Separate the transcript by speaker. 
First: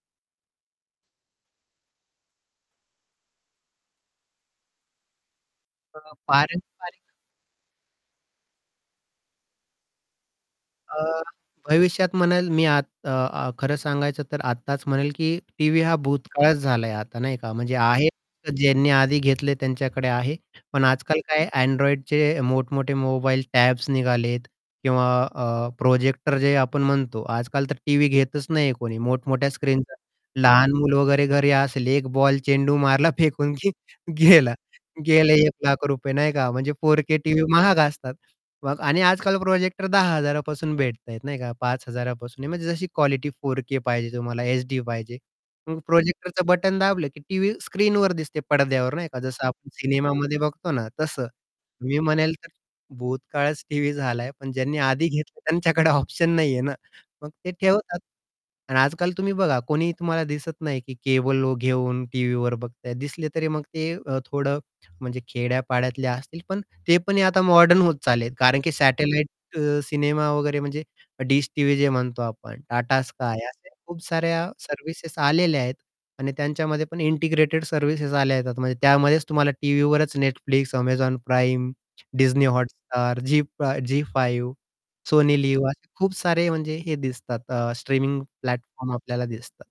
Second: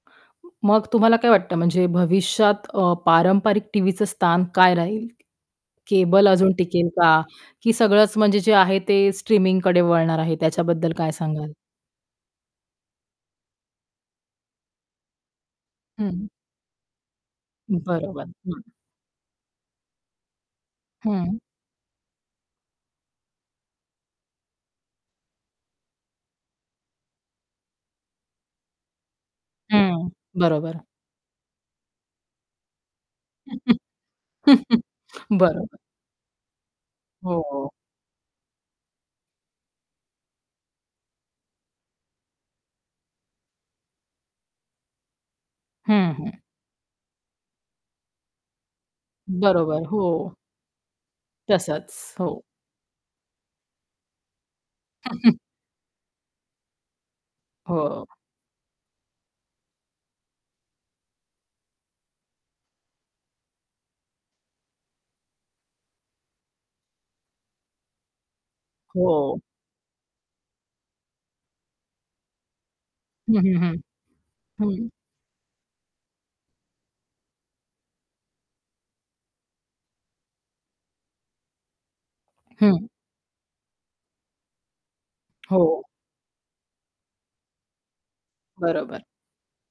Speaker 1: मग तुम्हाला काय वाटतं म्हणजे भविष्यात अ, पारंपरिक टीव्हीचं स्थान काय राहील,
Speaker 2: अ,
Speaker 1: केबल अजून टिकेल
Speaker 2: पारंपारिक.
Speaker 1: का? की सगळंच म्हणजे जे आहे ते स्ट्रीमिंगकडे वळणार आहे त्याच्याबद्दल काय
Speaker 2: अ,
Speaker 1: सांगाल?
Speaker 2: भविष्यात म्हणेल मी आत अ, अ, खरं सांगायचं तर आत्ताच म्हणेल, की टीव्ही हा
Speaker 1: हं.
Speaker 2: भूतकाळाच झालाय आता नाही का? म्हणजे आहे
Speaker 1: बरोबर.
Speaker 2: तर
Speaker 1: हं.
Speaker 2: ज्यांनी आधी घेतले त्यांच्याकडे आहे. पण आज-काल
Speaker 1: हं.
Speaker 2: काय Androidचे मोठ मोठे मोबाईल टॅब्स निघाले आहेत. किंवा अ, प्रोजेक्टर जे आपण म्हणतो. आज-काल तर टीव्ही घेतच नाही कोणी, मोठमोठ्या स्क्रीन
Speaker 1: हं,
Speaker 2: लहान
Speaker 1: बरोबर.
Speaker 2: मुलं वगैरे घरी असेल एक बॉल चेंडू मारला फेकून की गेलं, गेले एक
Speaker 1: बरोबर.
Speaker 2: लाख रुपये नाही का? म्हणजे 4K टीव्ही
Speaker 1: हो.
Speaker 2: महाग असतात. मग आणि आज-काल प्रोजेक्टर 10,000 पासून भेटताहेत नाही का? 5,000 पासून म्हणजे जशी क्वालिटी 4K पाहिजे तुम्हाला HD पाहिजे. मग
Speaker 1: हं, हं.
Speaker 2: प्रोजेक्टरचं बटन दाबलं, की टीव्ही स्क्रीनवर दिसते, पडद्यावर नाही का, जसं आपण
Speaker 1: बरोबर, हो.
Speaker 2: सिनेमामध्ये बघतो ना तसं.
Speaker 1: तसंच.
Speaker 2: मी म्हणेल
Speaker 1: हो.
Speaker 2: तर भूतकाळच टीव्ही झालाय पण ज्यांनी आधी घेतलं त्यांच्याकडे ऑप्शन नाही आहे ना. मग ते ठेवतात.
Speaker 1: हो.
Speaker 2: आणि आजकाल तुम्ही बघा कोणी तुम्हाला दिसत नाही, की केबल घेऊन टीव्हीवर बघताय. दिसले तरी मग ते थोडं म्हणजे खेड्या-पाड्यातले असतील पण ते पण आता मॉडर्न होत चालले कारण की सॅटेलाईट
Speaker 1: हो.
Speaker 2: अ, सिनेमा वगैरे म्हणजे डिश टीव्ही जे म्हणतो आपण टाटा
Speaker 1: हं,
Speaker 2: स्काय
Speaker 1: हं,
Speaker 2: अशा
Speaker 1: हं.
Speaker 2: खूप साऱ्या
Speaker 1: हं.
Speaker 2: सर्व्हिसेस आलेल्या आहेत. आणि त्यांच्यामध्ये पण इंटिग्रेटेड सर्व्हिसेस आल्या येतात म्हणजे त्यामध्येच तुम्हाला टीव्हीवरच Netflix, Amazon Prime, Disney
Speaker 1: हं.
Speaker 2: Hotstar, झी फा झी फाइव्ह, सोनी लिव्ह
Speaker 1: हो.
Speaker 2: असे खूप सारे म्हणजे हे दिसतात अ, स्ट्रीमिंग प्लॅटफॉर्म
Speaker 1: बरोबर.
Speaker 2: आपल्याला दिसतात.